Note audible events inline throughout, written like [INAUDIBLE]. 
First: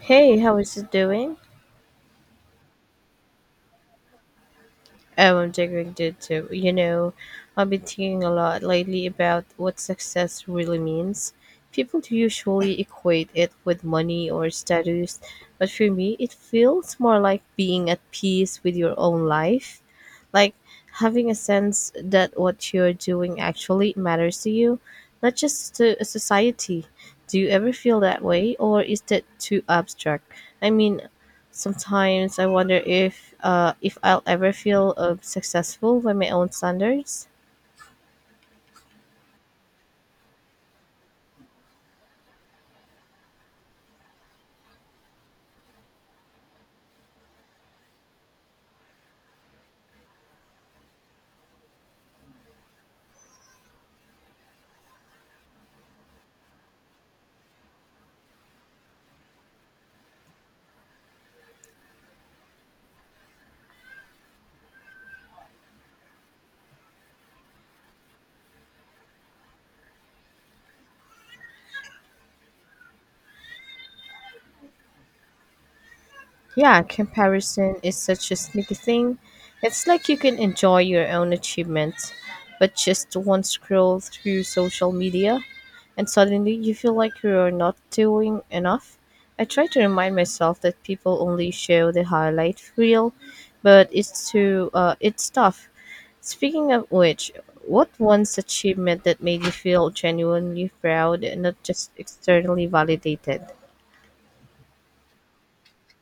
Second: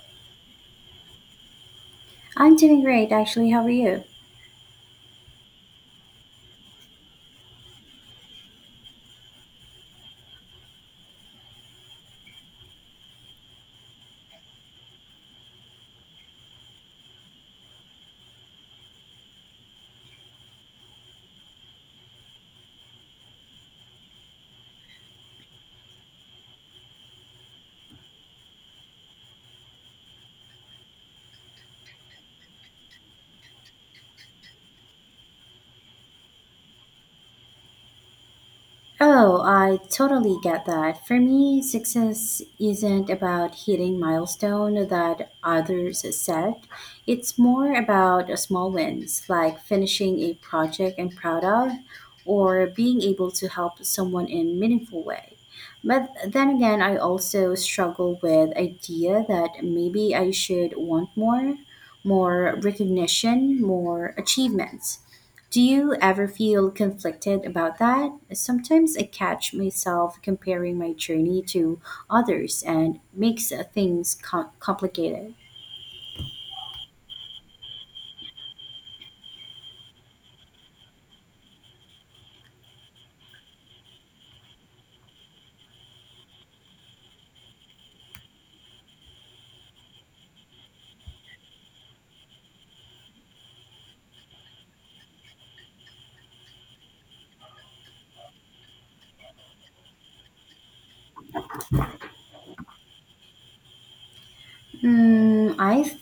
Hey, how is it doing? I'm doing great, actually. How are you? Oh, I'm doing good too. I've been thinking a lot lately about what success really means. People usually equate it with money or status, but for me, it feels more like being at peace with your own life. Like having a sense that what you're doing actually matters to you, not just to society. Do you ever feel that way, or is that too abstract? I mean, sometimes I wonder if I'll ever feel successful by my own standards. Oh, I totally get that. For me, success isn't about hitting milestone that others set. It's more about small wins, like finishing a project I'm proud of, or being able to help someone in a meaningful way. But then again, I also struggle with idea that maybe I should want more, more recognition, more achievements. Do you ever feel conflicted about that? Sometimes I catch myself comparing my journey to others and makes things complicated. Yeah, comparison is such a sneaky thing. It's like you can enjoy your own achievements, but just one scroll through social media and suddenly you feel like you're not doing enough. I try to remind myself that people only show the highlight reel, but it's tough. Speaking of which, what one's achievement that made you feel genuinely proud and not just externally validated? Mm, I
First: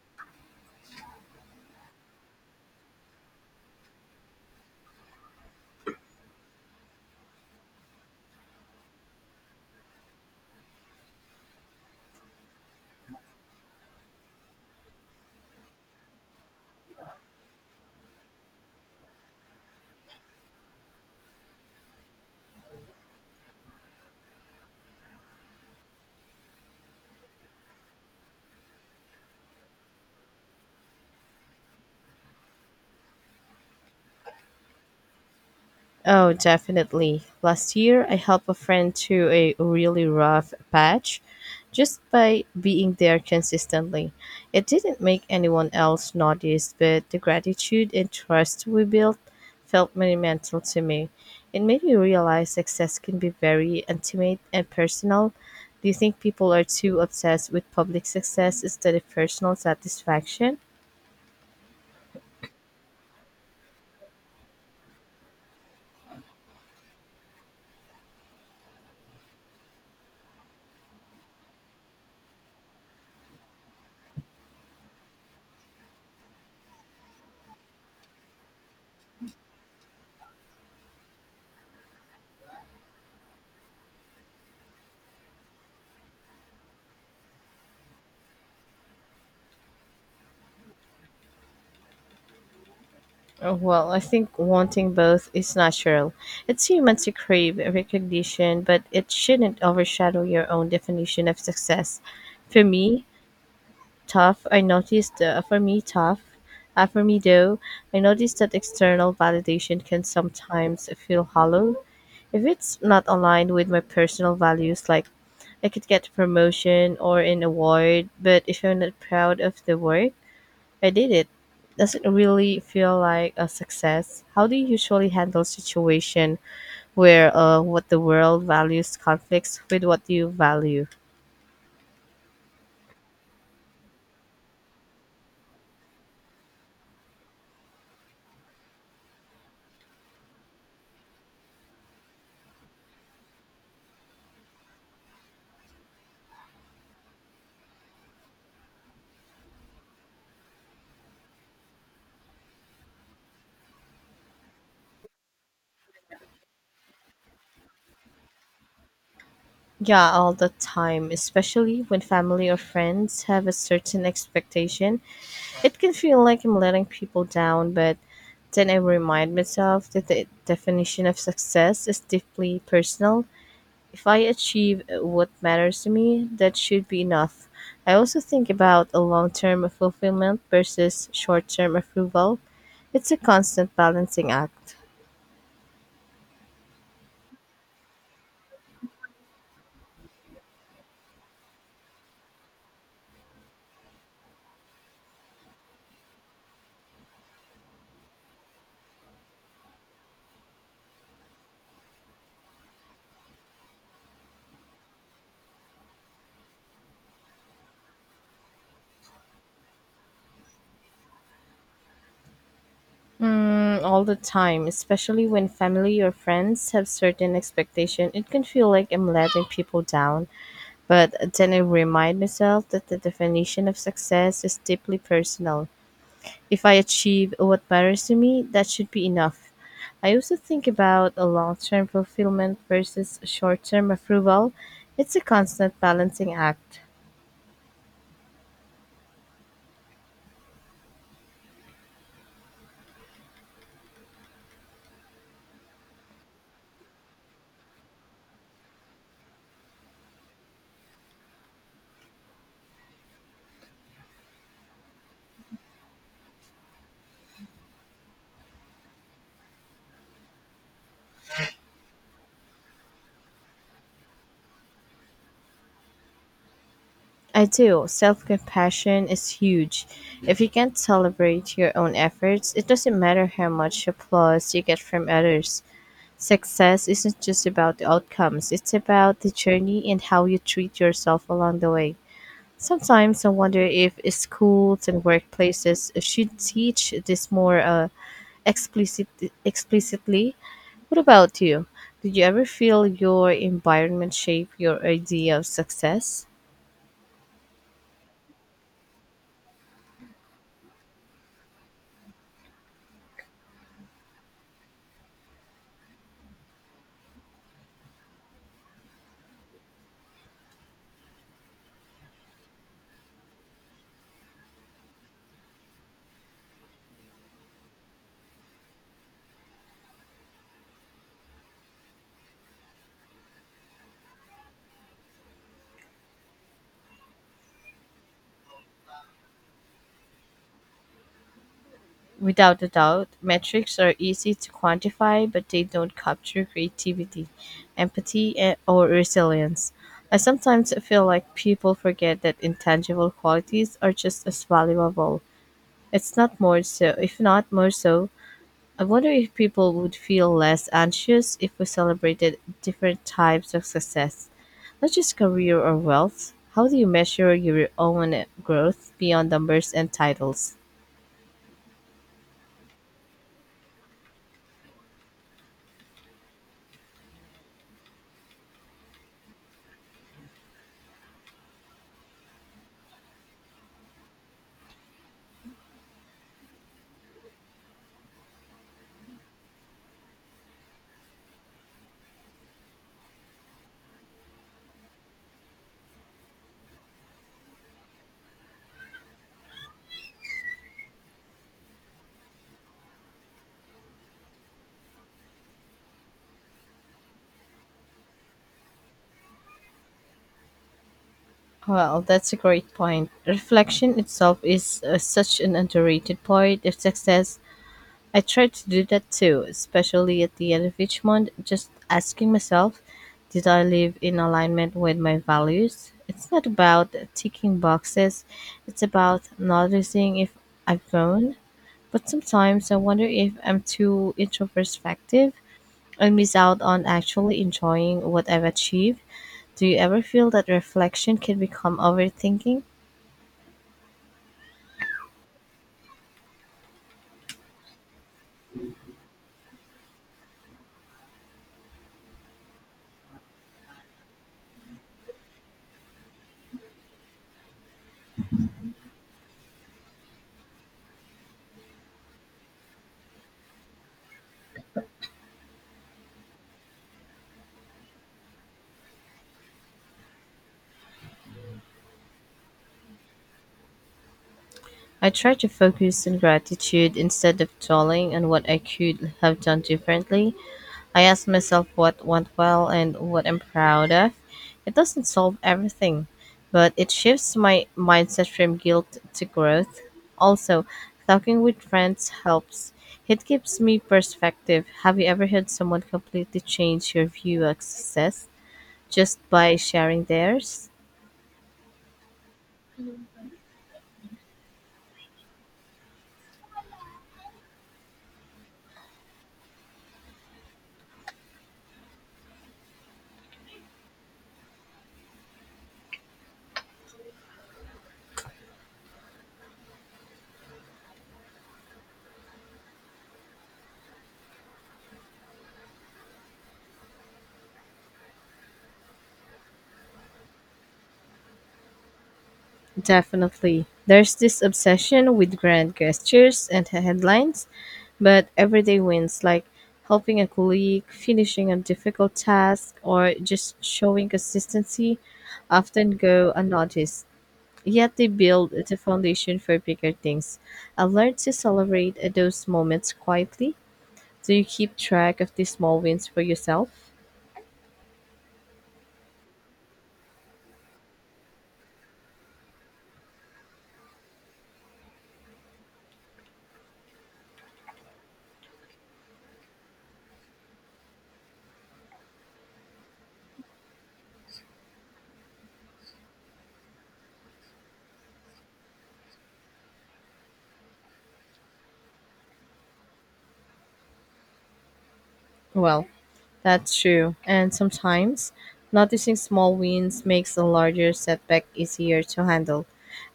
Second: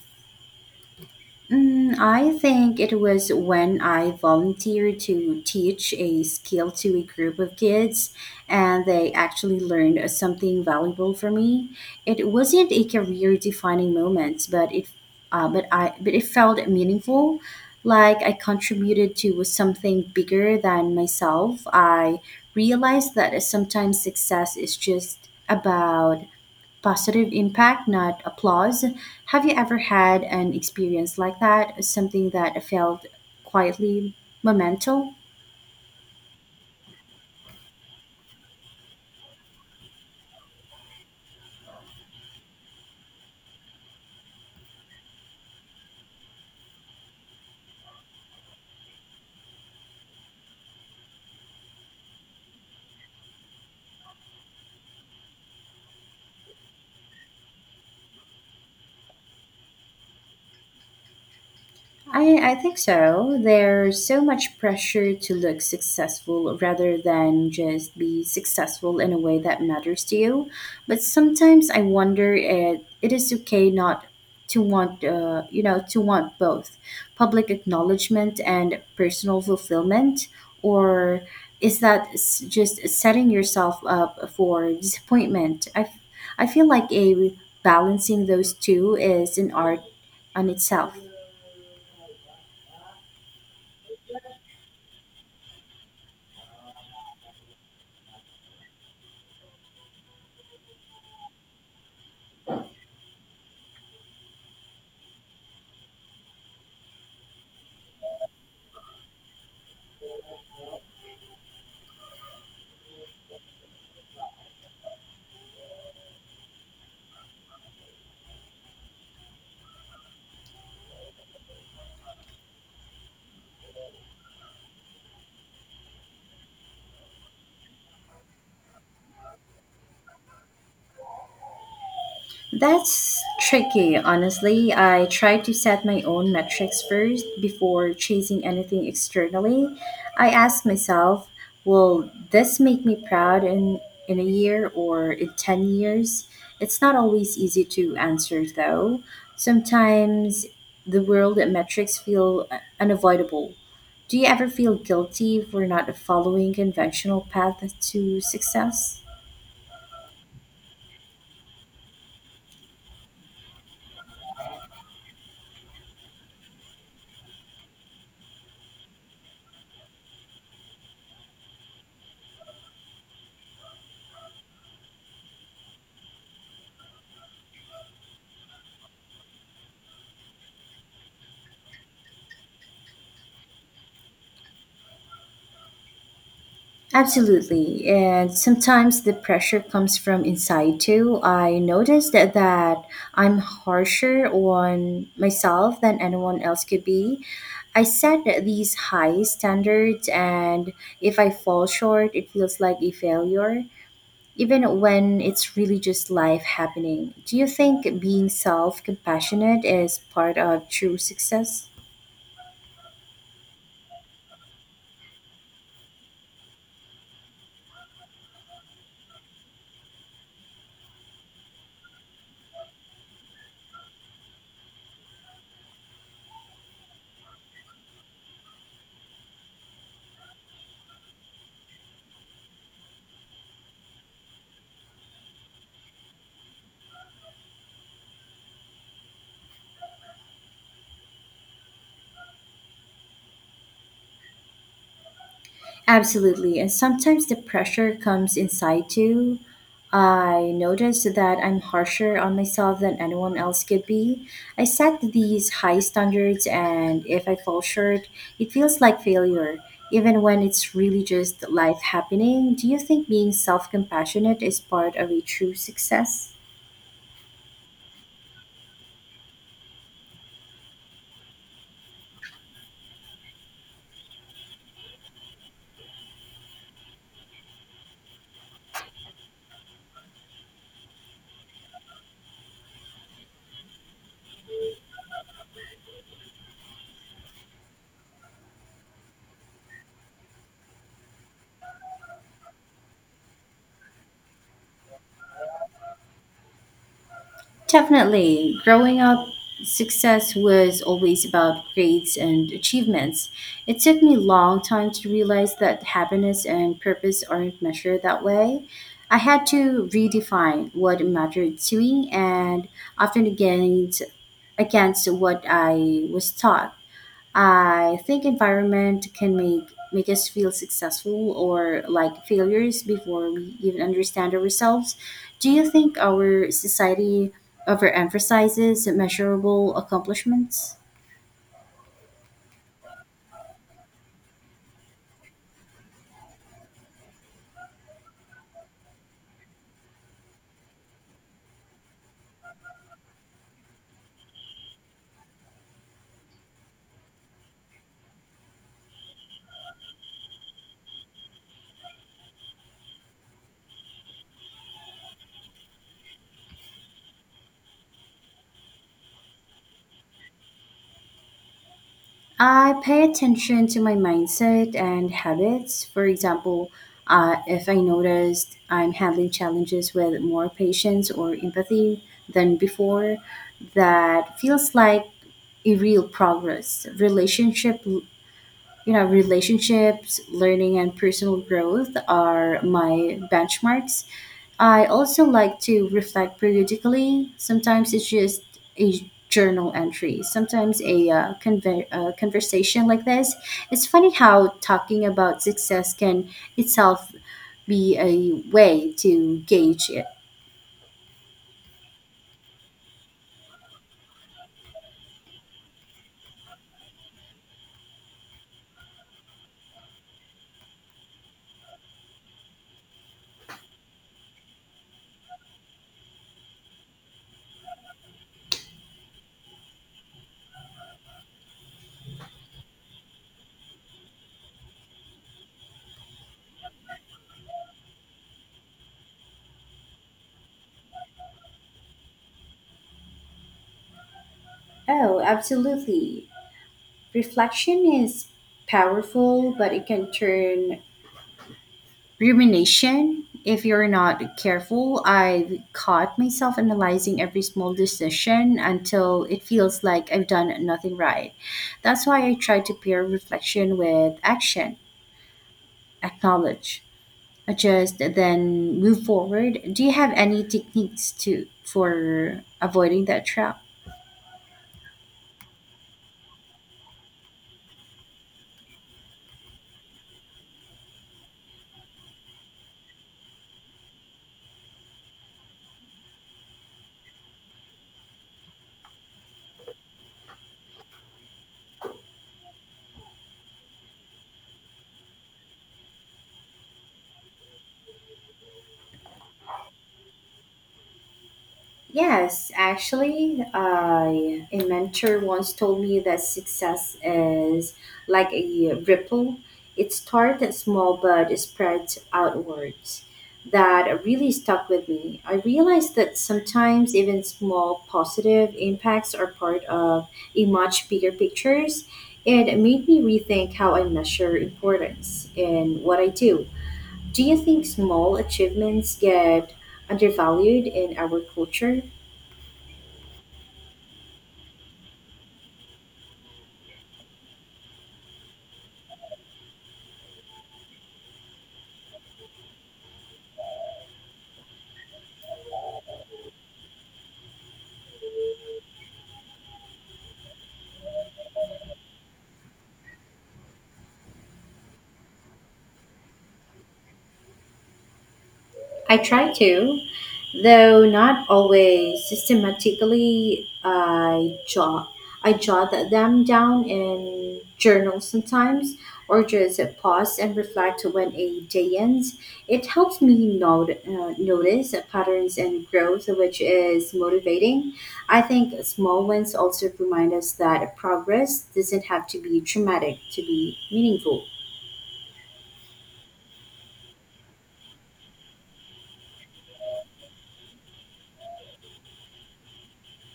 I think it was when I volunteered to teach a skill to a group of kids and they actually learned something valuable from me. It wasn't a career defining moment, but it felt meaningful, like I contributed to something bigger than myself. I realized that sometimes success is just about positive impact, not applause. Have you ever had an experience like that? Something that felt quietly momental? Oh, definitely. Last year, I helped a friend through a really rough patch just by being there consistently. It didn't make anyone else notice, but the gratitude and trust we built felt monumental to me. It made me realize success can be very intimate and personal. Do you think people are too obsessed with public success instead of personal satisfaction? I think so. There's so much pressure to look successful rather than just be successful in a way that matters to you. But sometimes I wonder it is okay not to want, to want both public acknowledgement and personal fulfillment, or is just setting yourself up for disappointment? I feel like a balancing those two is an art on itself. Well, I think wanting both is natural. It's human to crave recognition, but it shouldn't overshadow your own definition of success. For me, tough, I noticed, for me, tough, For me though, I noticed that external validation can sometimes feel hollow if it's not aligned with my personal values, like I could get a promotion or an award, but if I'm not proud of the work, I did it. Does it really feel like a success? How do you usually handle situation where what the world values conflicts with what you value? That's tricky, honestly. I try to set my own metrics first before chasing anything externally. I ask myself, will this make me proud in a year or in 10 years? It's not always easy to answer, though. Sometimes the world metrics feel unavoidable. Do you ever feel guilty for not following conventional path to success? Yeah, all the time, especially when family or friends have a certain expectation. It can feel like I'm letting people down, but then I remind myself that the definition of success is deeply personal. If I achieve what matters to me, that should be enough. I also think about a long-term fulfillment versus short-term approval. It's a constant balancing act. Absolutely. And sometimes the pressure comes from inside too. I noticed that I'm harsher on myself than anyone else could be. I set these high standards, and if I fall short, it feels like a failure, even when it's really just life happening. Do you think being self compassionate is part of true success? Mm, all the time, especially when family or friends have certain expectation, it can feel like I'm letting people down. But then I remind myself that the definition of success is deeply personal. If I achieve what matters to me, that should be enough. I also think about a long-term fulfillment versus short-term approval. It's a constant balancing act. Absolutely. And sometimes the pressure comes inside too. I notice that I'm harsher on myself than anyone else could be. I set these high standards, and if I fall short, it feels like failure, even when it's really just life happening. Do you think being self compassionate is part of a true success? I do. Self-compassion is huge. If you can't celebrate your own efforts, it doesn't matter how much applause you get from others. Success isn't just about the outcomes, it's about the journey and how you treat yourself along the way. Sometimes I wonder if schools and workplaces should teach this more explicit explicitly. What about you? Did you ever feel your environment shape your idea of success? Definitely. Growing up, success was always about grades and achievements. It took me a long time to realize that happiness and purpose aren't measured that way. I had to redefine what mattered to me and often against what I was taught. I think environment can make us feel successful or like failures before we even understand ourselves. Do you think our society overemphasizes measurable accomplishments? Without a doubt, metrics are easy to quantify, but they don't capture creativity, empathy, or resilience. I sometimes feel like people forget that intangible qualities are just as valuable. It's not more so, If not more so, I wonder if people would feel less anxious if we celebrated different types of success, not just career or wealth. How do you measure your own growth beyond numbers and titles? I pay attention to my mindset and habits. For example, if I noticed I'm handling challenges with more patience or empathy than before, that feels like a real progress. Relationship, you know, relationships learning and personal growth are my benchmarks. I also like to reflect periodically. Sometimes it's just a journal entry, sometimes a conversation like this. It's funny how talking about success can itself be a way to gauge it. Well, that's a great point. Reflection itself is such an underrated part of success. I try to do that too, especially at the end of each month, just asking myself, did I live in alignment with my values? It's not about ticking boxes, it's about noticing if I've grown. But sometimes I wonder if I'm too introspective and miss out on actually enjoying what I've achieved. Do you ever feel that reflection can become overthinking? Oh, absolutely. Reflection is powerful, but it can turn rumination if you're not careful. I've caught myself analyzing every small decision until it feels like I've done nothing right. That's why I try to pair reflection with action. Acknowledge, adjust, then move forward. Do you have any techniques to for avoiding that trap? I try to focus on gratitude instead of dwelling on what I could have done differently. I ask myself what went well and what I'm proud of. It doesn't solve everything, but it shifts my mindset from guilt to growth. Also, talking with friends helps. It gives me perspective. Have you ever heard someone completely change your view of success just by sharing theirs? Yes, actually, I a mentor once told me that success is like a ripple. It started small but it spreads outwards. That really stuck with me. I realized that sometimes even small positive impacts are part of a much bigger pictures. It made me rethink how I measure importance in what I do. Do you think small achievements get undervalued in our culture? Definitely. There's this obsession with grand gestures and headlines, but everyday wins like helping a colleague, finishing a difficult task, or just showing consistency often go unnoticed. Yet they build the foundation for bigger things. I learned to celebrate those moments quietly. Do you keep track of these small wins for yourself? I try to, though not always systematically. I jot them down in journals sometimes, or just pause and reflect when a day ends. It helps me not, notice patterns and growth, which is motivating. I think small wins also remind us that progress doesn't have to be traumatic to be meaningful. Well, that's true. And sometimes noticing small wins makes a larger setback easier to handle.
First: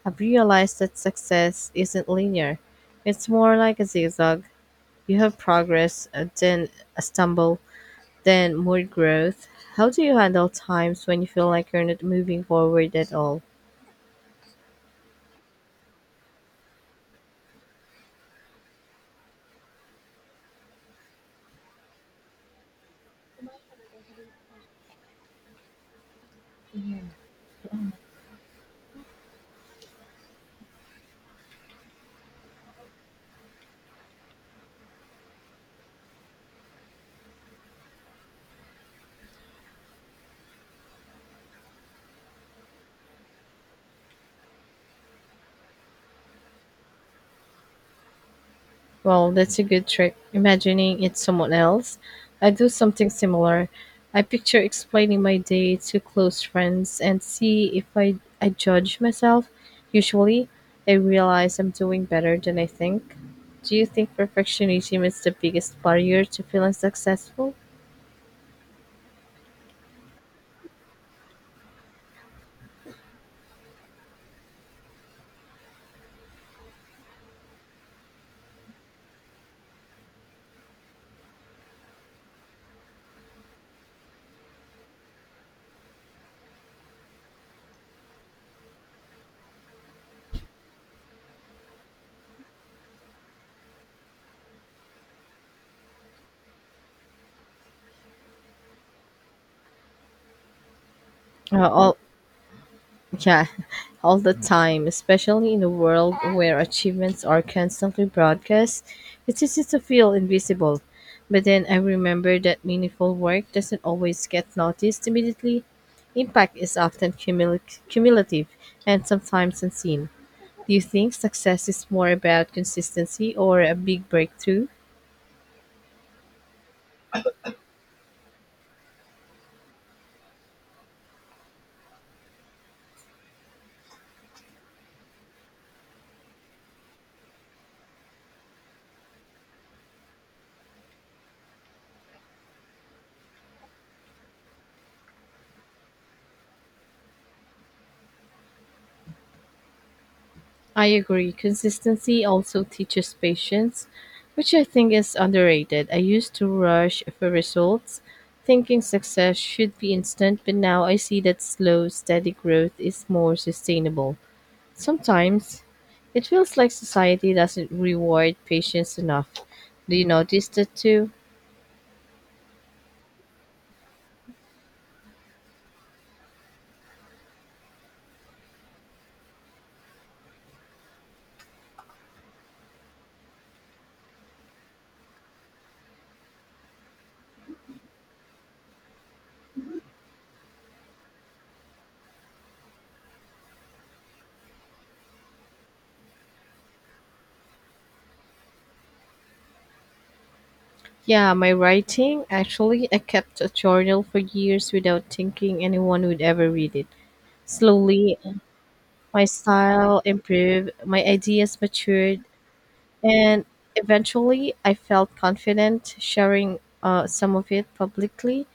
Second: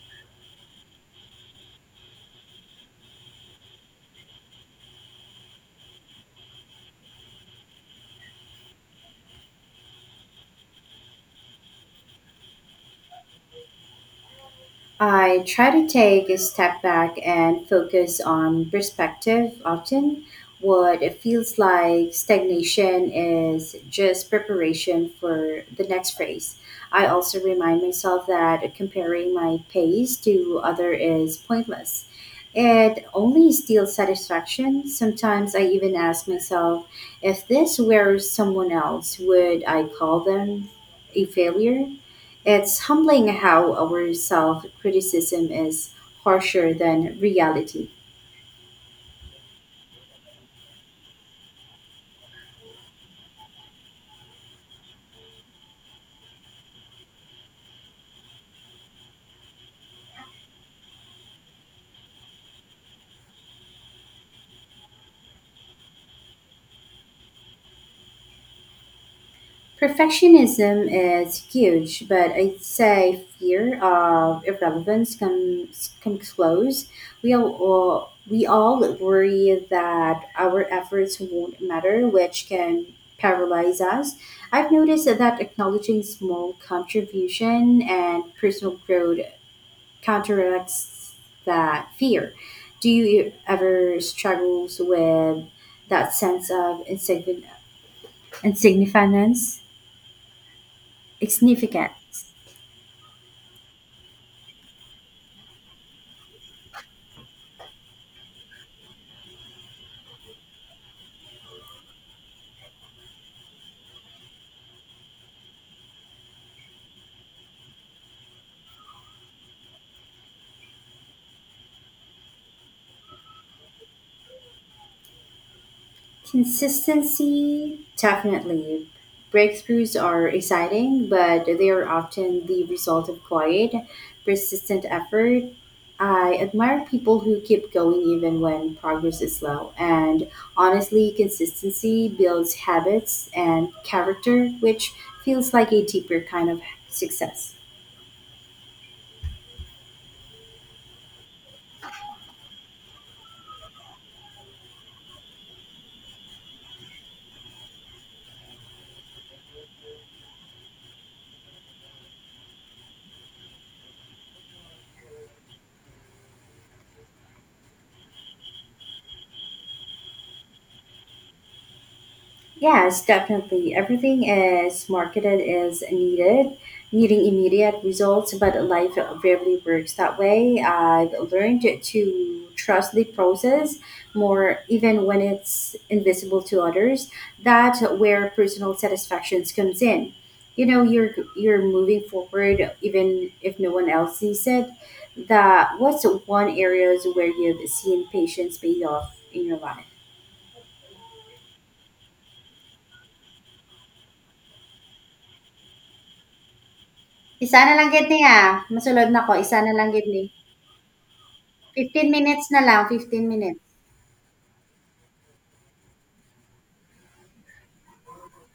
I've realized that success isn't linear, it's more like a zigzag. You have progress, then a stumble, then more growth. How do you handle times when you feel like you're not moving forward at all? I try to take a step back and focus on perspective often. What it feels like stagnation is just preparation for the next phase. I also remind myself that comparing my pace to other is pointless. It only steals satisfaction. Sometimes I even ask myself if this were someone else, would I call them a failure? It's humbling how our self criticism is harsher than reality. Well, that's a good trick. Imagining it's someone else. I do something similar. I picture explaining my day to close friends and see if I judge myself. Usually, I realize I'm doing better than I think. Do you think perfectionism is the biggest barrier to feeling successful? Perfectionism is huge, but I'd say fear of irrelevance comes close. We all worry that our efforts won't matter, which can paralyze us. I've noticed that acknowledging small contribution and personal growth counteracts that fear. Do you ever struggle with that sense of insignificance? Uh, al- Insignificance? Yeah, [LAUGHS] all the time, especially in a world where achievements are constantly broadcast, it's easy to feel invisible. But then I remember that meaningful work doesn't always get noticed immediately. Impact is often cumulative and sometimes unseen. Do you think success is more about consistency or a big breakthrough? Consistency, definitely. Breakthroughs are exciting, but they are often the result of quiet, persistent effort. I admire people who keep going even when progress is slow. And honestly, consistency builds habits and character, which feels like a deeper kind of success. I agree. Consistency also teaches patience, which I think is underrated. I used to rush for results, thinking success should be instant, but now I see that slow, steady growth is more sustainable. Sometimes it feels like society doesn't reward patience enough. Do you notice that too? Yes, definitely. Everything is marketed as needing immediate results, but life rarely works that way. I've learned to trust the process more, even when it's invisible to others. That's where personal satisfactions comes in. You know, you're moving forward, even if no one else sees it. That what's one areas where you've seen patience pay off in your life? Yeah, my writing. Actually, I kept a journal for years without thinking anyone would ever read it. Isa na lang gid Slowly, ni, ah, mosulod my nako, isa na lang style gid ni. improved, my ideas 15 matured, minutes na lang, 15 and minutes. eventually I felt confident sharing some of it publicly.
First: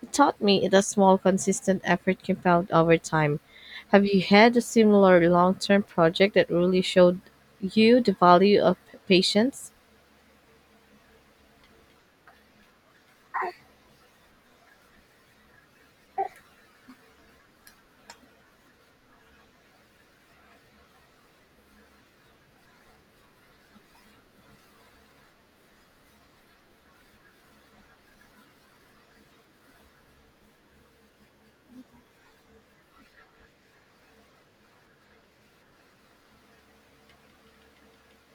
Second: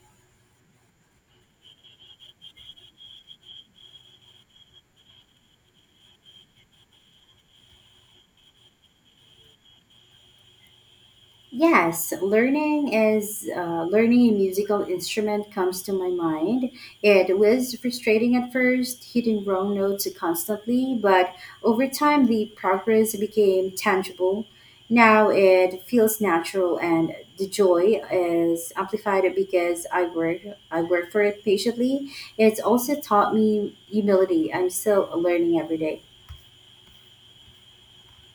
It taught me that small, consistent effort compound over time. Have you had a similar long term project that really showed you the value of patience? Yes, learning learning a musical instrument comes to my mind. It was frustrating at first, hitting wrong notes constantly, but over time the progress became tangible. Now it feels natural and the joy is amplified because I work for it patiently. It's also taught me humility. I'm still learning every day.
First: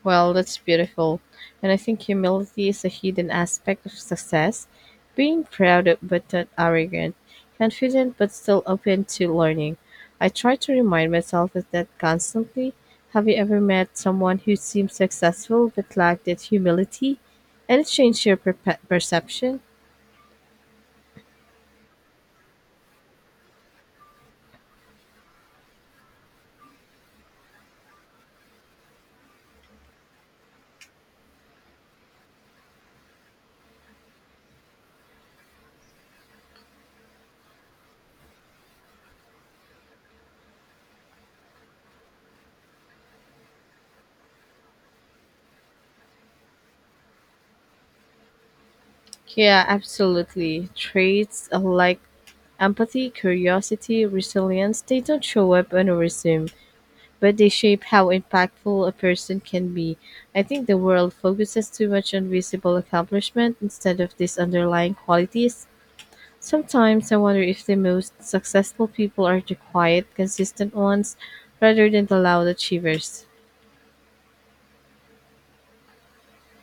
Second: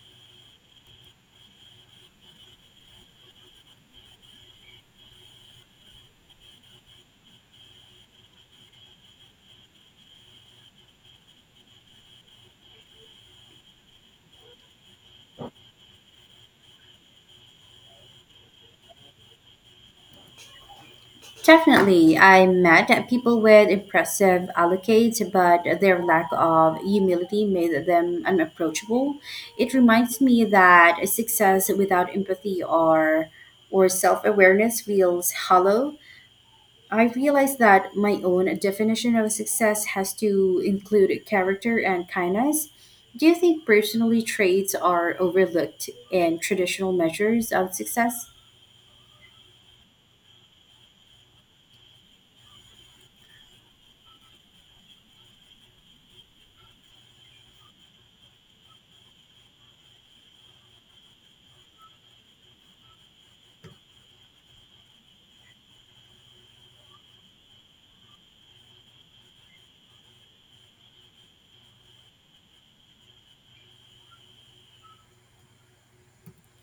Well, that's beautiful. And I think humility is a hidden aspect of success being but not arrogant, confident but still open to learning. I try to remind myself of that constantly. Have you ever met someone who seemed successful but lacked that humility? And it changed your perception? Definitely, I met people with impressive allocates, but their lack of humility made them unapproachable. It reminds me that success without empathy or self-awareness feels hollow. I realize that my own definition of success has to include character and kindness. Do you think personally traits are overlooked in traditional measures of success? Yeah, absolutely. Traits like empathy, curiosity, resilience, they don't show up on a resume, but they shape how impactful a person can be. I think the world focuses too much on visible accomplishment instead of these underlying qualities. Sometimes I wonder if the most successful people are the quiet, consistent ones rather than the loud achievers.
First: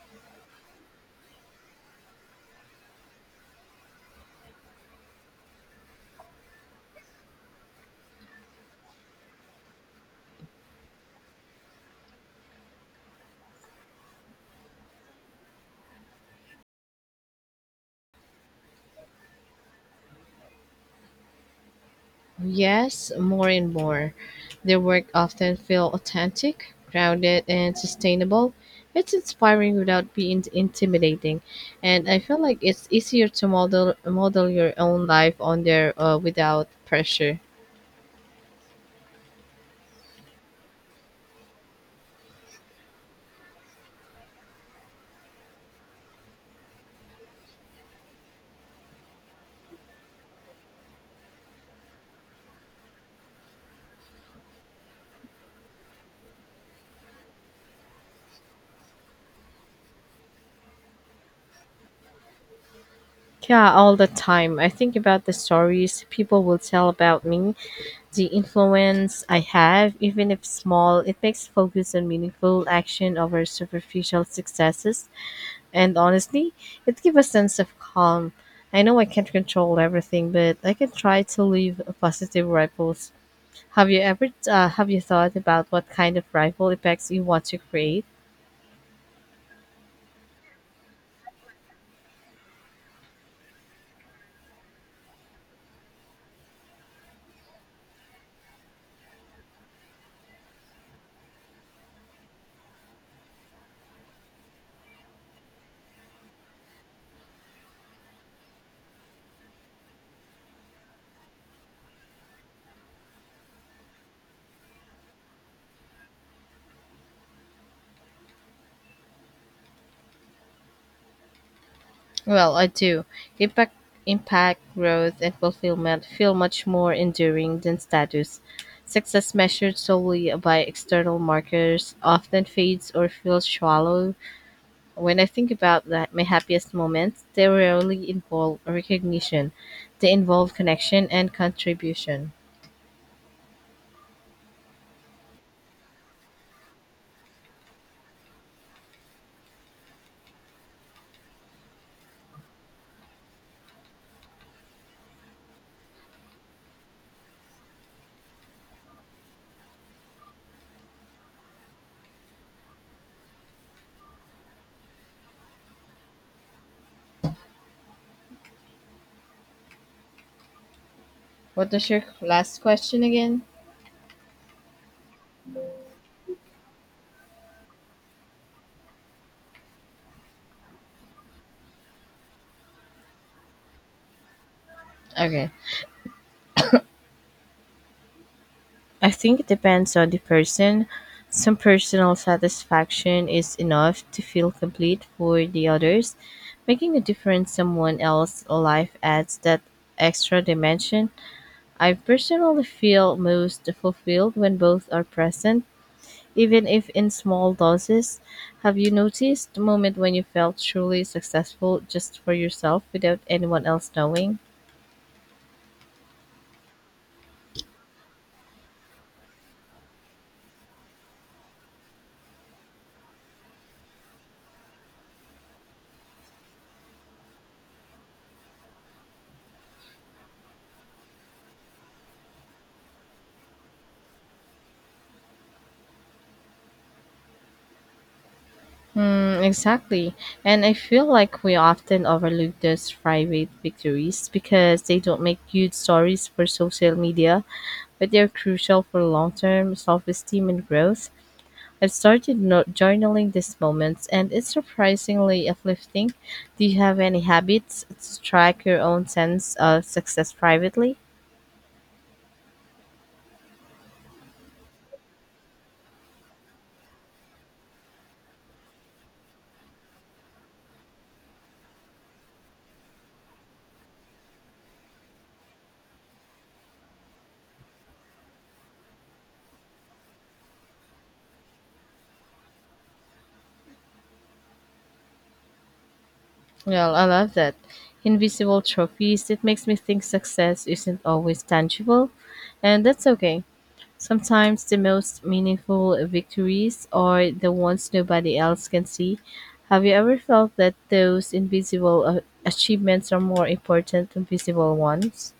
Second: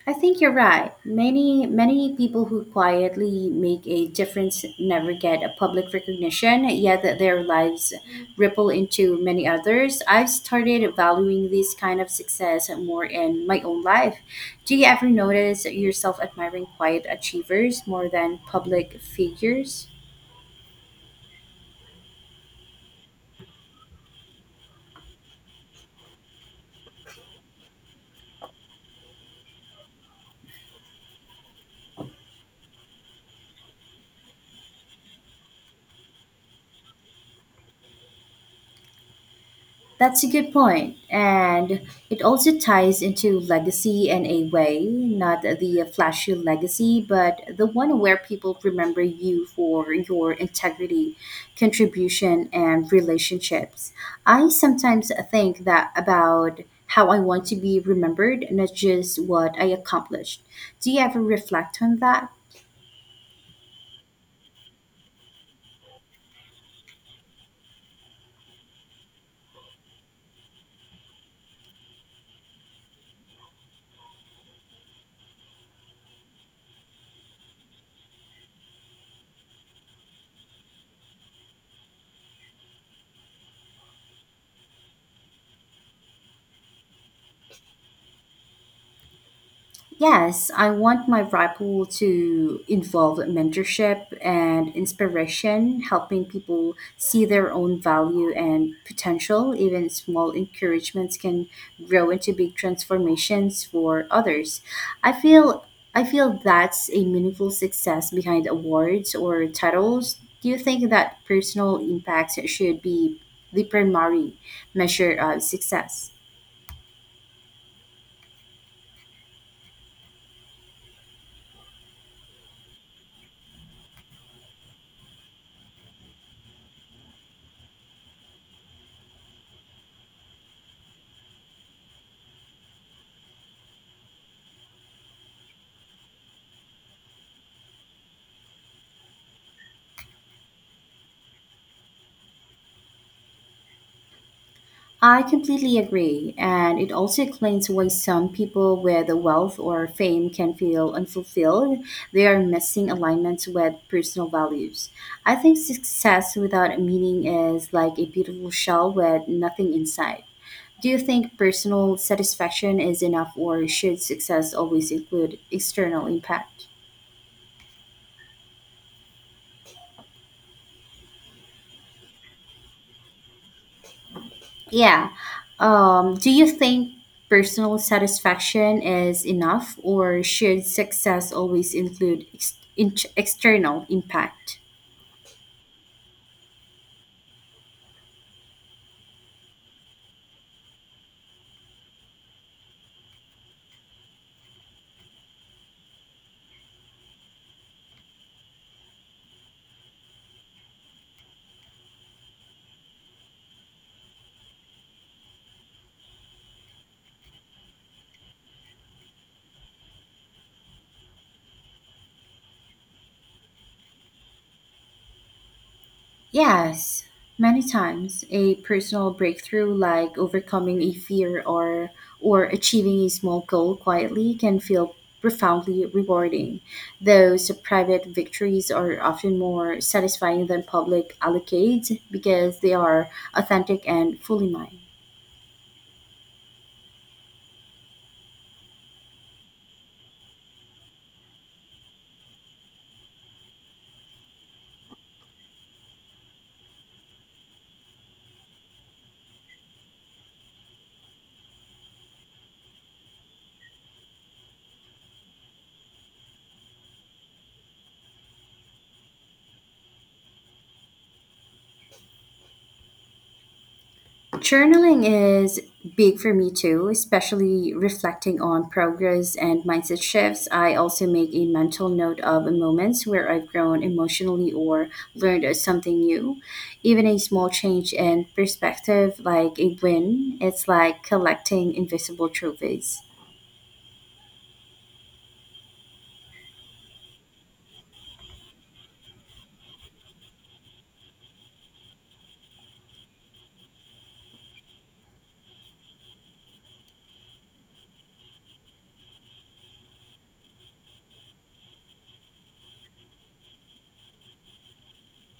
I think you're right. Many people who quietly make a difference never get a public recognition, yet their lives ripple into many others. I've started valuing this kind of success more in my own life. Do you ever notice yourself admiring quiet achievers more than public figures? Yes, more and more. Their work often feel authentic, grounded, and sustainable. It's inspiring without being intimidating, and I feel like it's easier to model your own life on there without pressure. That's a good point, and it also ties into legacy in a way, not the flashy legacy, but the one where people remember you for your integrity, contribution, and relationships. I sometimes think that about how I want to be remembered, not just what I accomplished. Do you ever reflect on that? Yeah, all the time. I think about the stories people will tell about me, the influence I have, even if small. It makes focus on meaningful action over superficial successes. And honestly, it gives a sense of calm. I know I can't control everything, but I can try to leave a positive ripples. Have you thought about what kind of ripple effects you want to create? Yes, I want my ripple to involve mentorship and inspiration, helping people see their own value and potential. Even small encouragements can grow into big transformations for others. I feel I feel that's a meaningful success behind awards or titles. Do you think that personal impact should be the primary measure of success? Well, I do. Impact, impact, growth, and fulfillment feel much more enduring than status. Success measured solely by external markers often fades or feels shallow. When I think about that, my happiest moments, they rarely involve recognition. They involve connection and contribution. I completely agree, and it also explains why some people with wealth or fame can feel unfulfilled. They are missing alignment with personal values. I think success without meaning is like a beautiful shell with nothing inside. Do you think personal satisfaction is enough, or should success always include external impact? What was your last question again? Yeah. Do you think personal satisfaction is enough, or should success always include external impact? Okay. I think it depends on the person. Some personal satisfaction is enough to feel complete for the others. Making a difference someone else's life adds that extra dimension. I personally feel most fulfilled when both are present even if in small doses. Have you noticed the moment when you felt truly successful just for yourself without anyone else knowing? Yes. Many times, a personal breakthrough like overcoming a fear or achieving a small goal quietly can feel profoundly rewarding. Those private victories are often more satisfying than public accolades because they are authentic and fully mine. Hmm, exactly. And I feel like we often overlook those private victories because they don't make huge stories for social media, but they're crucial for long term self esteem and growth. I've started journaling these moments, and it's surprisingly uplifting. Do you have any habits to track your own sense of success privately? Journaling is big for me too, especially reflecting on progress and mindset shifts. I also make a mental note of moments where I've grown emotionally or learned something new. Even a small change in perspective, like a win, it's like collecting invisible trophies. Well, I love that. Invisible trophies, it makes me think success isn't always tangible, and that's okay. Sometimes the most meaningful victories are the ones nobody else can see. Have you ever felt that those invisible achievements are more important than visible ones?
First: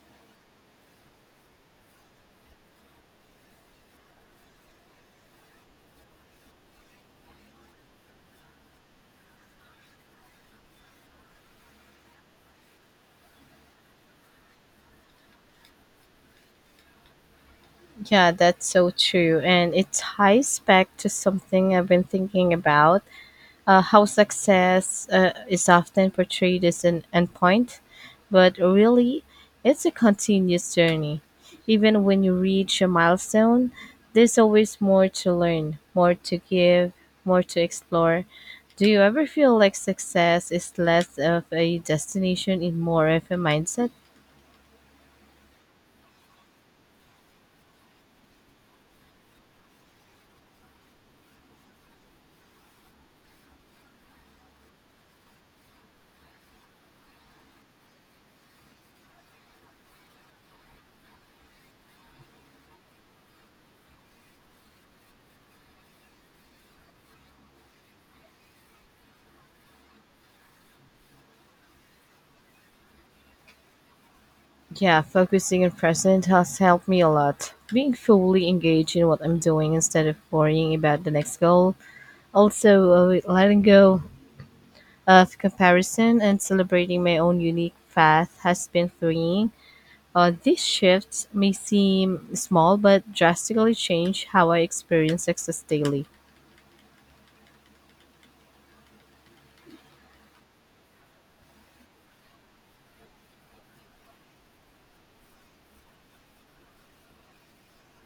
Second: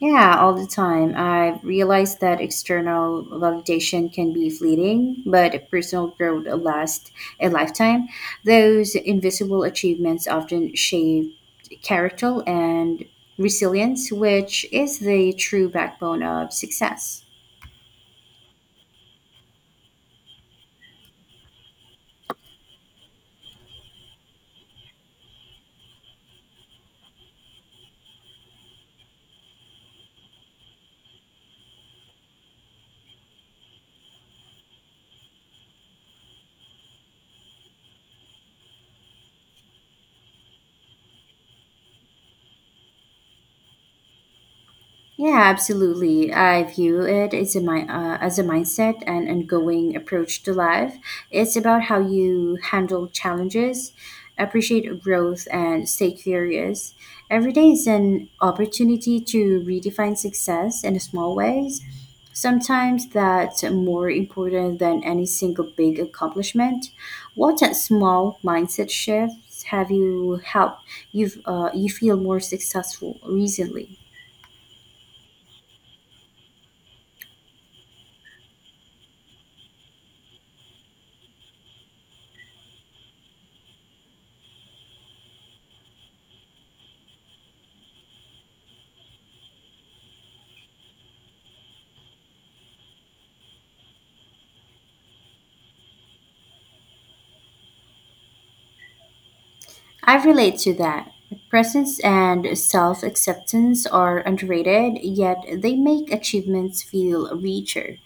Yeah, all the time. I've realized that external validation can be fleeting, but personal growth lasts a lifetime. Those invisible achievements often shape character and resilience, which is the true backbone of success. Yeah, that's so true. And it ties back to something I've been thinking about. How success is often portrayed as an endpoint, but really, it's a continuous journey. Even when you reach a milestone, there's always more to learn, more to give, more to explore. Do you ever feel like success is less of a destination and more of a mindset? Yeah, absolutely. I view it as a as a mindset and ongoing approach to life. It's about how you handle challenges, appreciate growth, and stay curious. Every day is an opportunity to redefine success in small ways. Sometimes that's more important than any single big accomplishment. What small mindset shifts have you helped you you feel more successful recently? Yeah, focusing on present has helped me a lot. Being fully engaged in what I'm doing instead of worrying about the next goal. Also, letting go of comparison and celebrating my own unique path has been freeing. These shifts may seem small, but drastically change how I experience success daily. I relate to that. Presence and self acceptance are underrated, yet they make achievements feel richer.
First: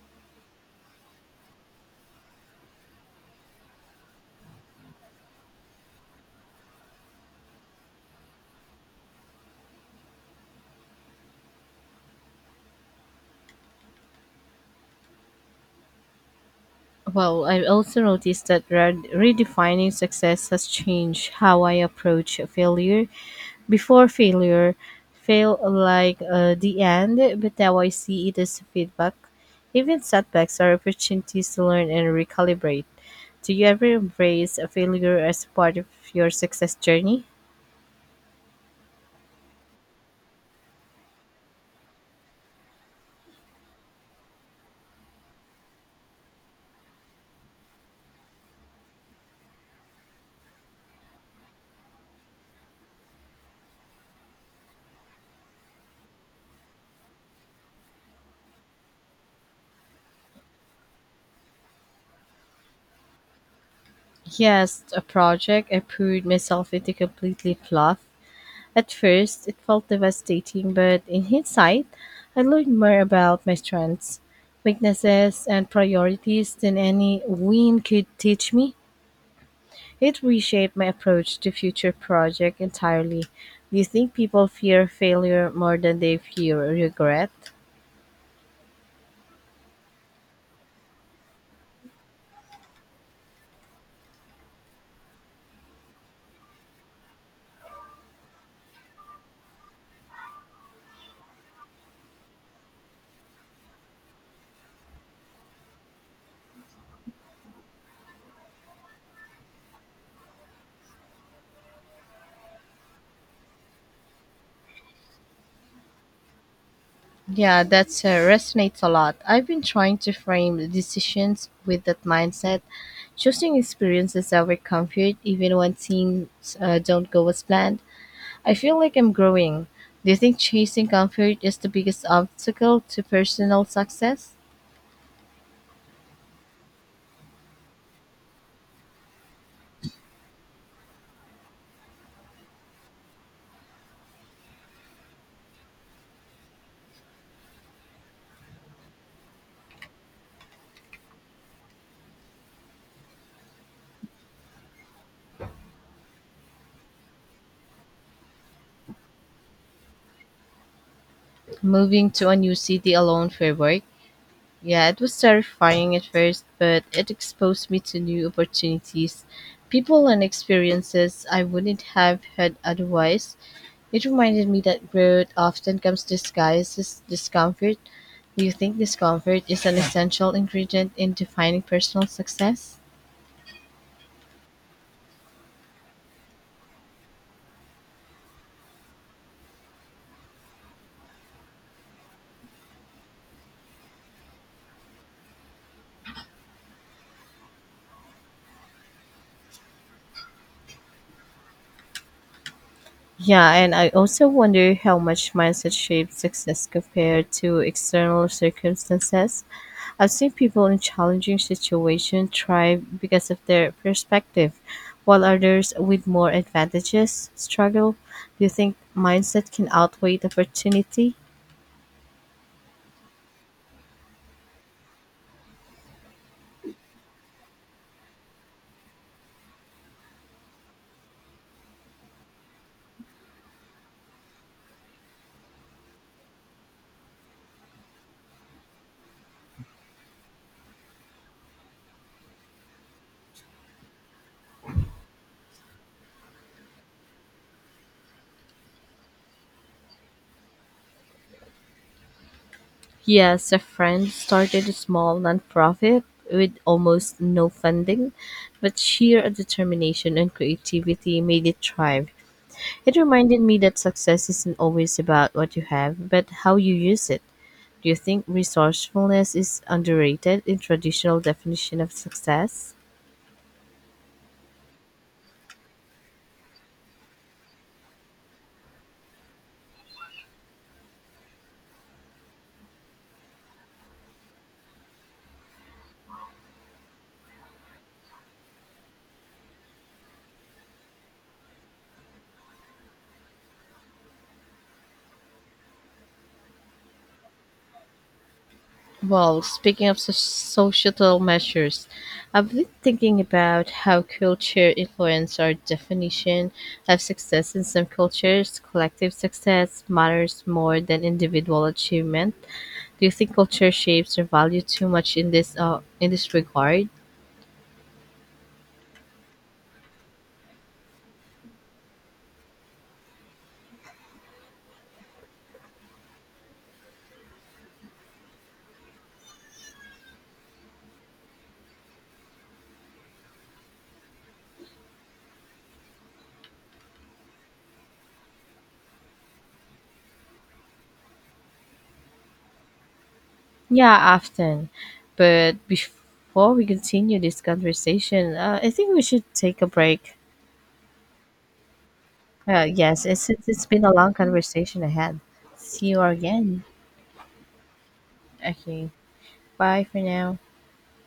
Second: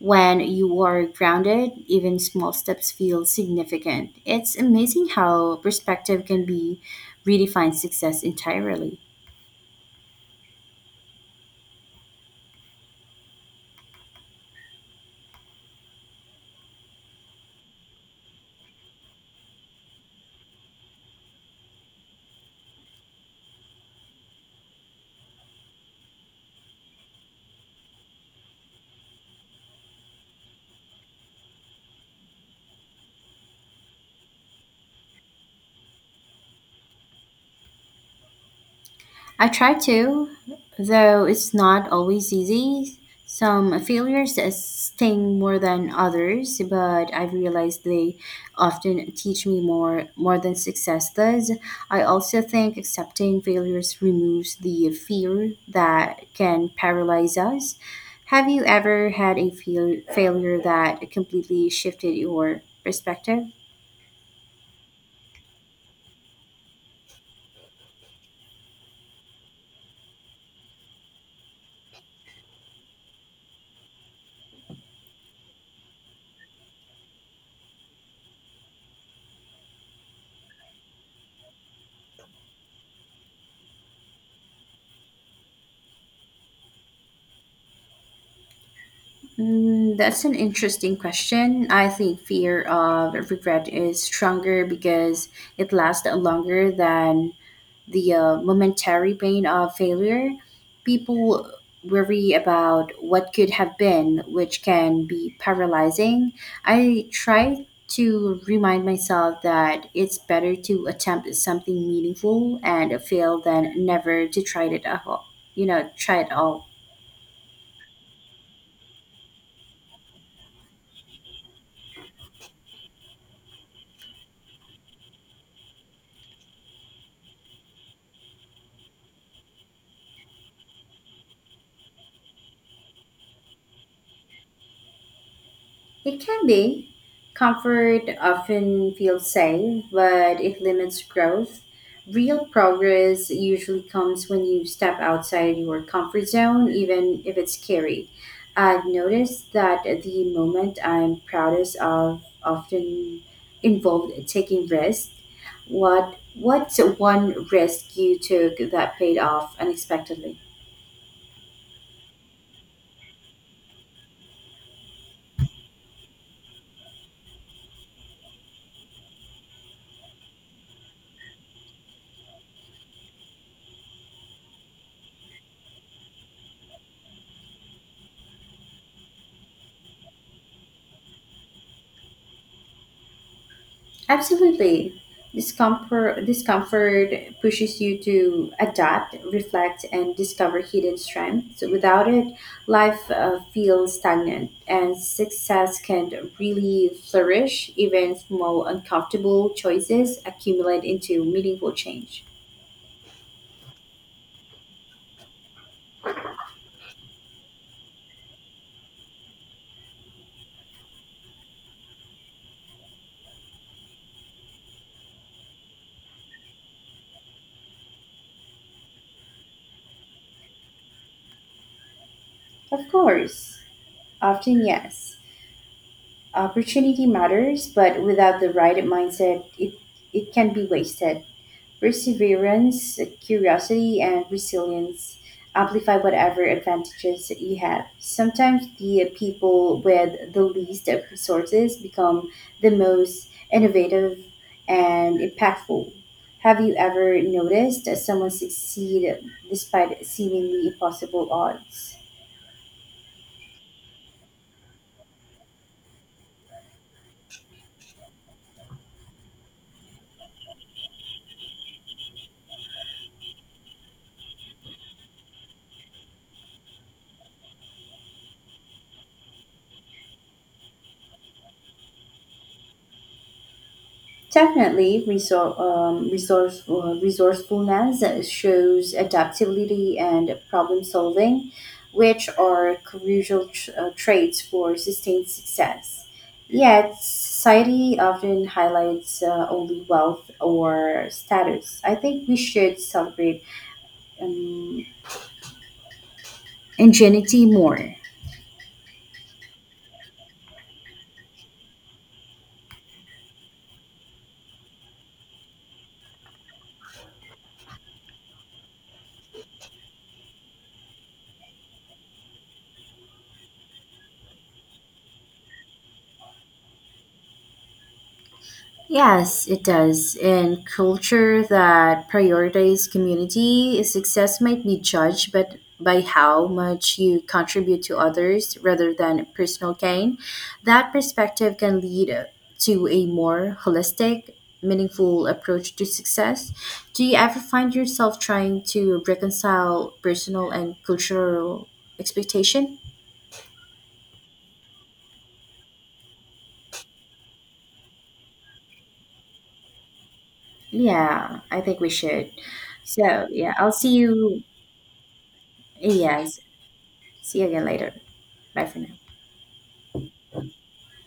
When you are grounded, even small steps feel significant. It's amazing how perspective can be redefine success entirely. Well, I've also noticed that redefining success has changed how I approach failure. Before failure, felt like the end, but now I see it as feedback. Even setbacks are opportunities to learn and recalibrate. Do you ever embrace a failure as part of your success journey? I try to, though it's not always easy. Some failures sting more than others, but I've realized they often teach me more than success does. I also think accepting failures removes the fear that can paralyze us. Have you ever had a failure that completely shifted your perspective? Yes, a project I proved myself into completely fluff. At first, it felt devastating, but in hindsight, I learned more about my strengths, weaknesses, and priorities than any win could teach me. It reshaped my approach to future projects entirely. Do you think people fear failure more than they fear regret? Mm, that's an interesting question. I think fear of regret is stronger because it lasts longer than the momentary pain of failure. People worry about what could have been, which can be paralyzing. I try to remind myself that it's better to attempt something meaningful and fail than never to try it at all. You know, try it all. Yeah, that resonates a lot. I've been trying to frame the decisions with that mindset, choosing experiences over comfort, even when things don't go as planned. I feel like I'm growing. Do you think chasing comfort is the biggest obstacle to personal success? It can be. Comfort often feels safe, but it limits growth. Real progress usually comes when you step outside your comfort zone, even if it's scary. I've noticed that the moment I'm proudest of often involved taking risks. What's one risk you took that paid off unexpectedly? Moving to a new city alone for work? Yeah, it was terrifying at first, but it exposed me to new opportunities, people, and experiences I wouldn't have had otherwise. It reminded me that growth often comes disguised as discomfort. Do you think discomfort is an essential ingredient in defining personal success? Absolutely. Discomfort pushes you to adapt, reflect, and discover hidden strengths. So without it, life feels stagnant, and success can really flourish. Even small, uncomfortable choices accumulate into meaningful change. Yeah, and I also wonder how much mindset shapes success compared to external circumstances. I've seen people in challenging situations thrive because of their perspective, while others with more advantages struggle. Do you think mindset can outweigh the opportunity? Of course, often yes. Opportunity matters, but without the right mindset, it can be wasted. Perseverance, curiosity, and resilience amplify whatever advantages that you have. Sometimes the people with the least of resources become the most innovative and impactful. Have you ever noticed that someone succeed despite seemingly impossible odds? Yes, a friend started a small nonprofit with almost no funding, but sheer determination and creativity made it thrive. It reminded me that success isn't always about what you have, but how you use it. Do you think resourcefulness is underrated in traditional definition of success? Definitely, resourcefulness shows adaptability and problem solving, which are crucial traits for sustained success. Yet, society often highlights only wealth or status. I think we should celebrate um, ingenuity more. Well, speaking of societal measures, I've been thinking about how culture influence our definition of success. In some cultures, collective success matters more than individual achievement. Do you think culture shapes our value too much in this regard? Yes, it does. In culture that prioritizes community, success might be judged but by how much you contribute to others rather than personal gain. That perspective can lead to a more holistic, meaningful approach to success. Do you ever find yourself trying to reconcile personal and cultural expectation? Yeah, often. But before we continue this conversation, I think we should take a break. Yeah, I think we should. Yes, So, it's, it's yeah, it's I'll been a see long you. conversation ahead. See you Yes. again. See you again later. Bye for Okay, now. bye for now.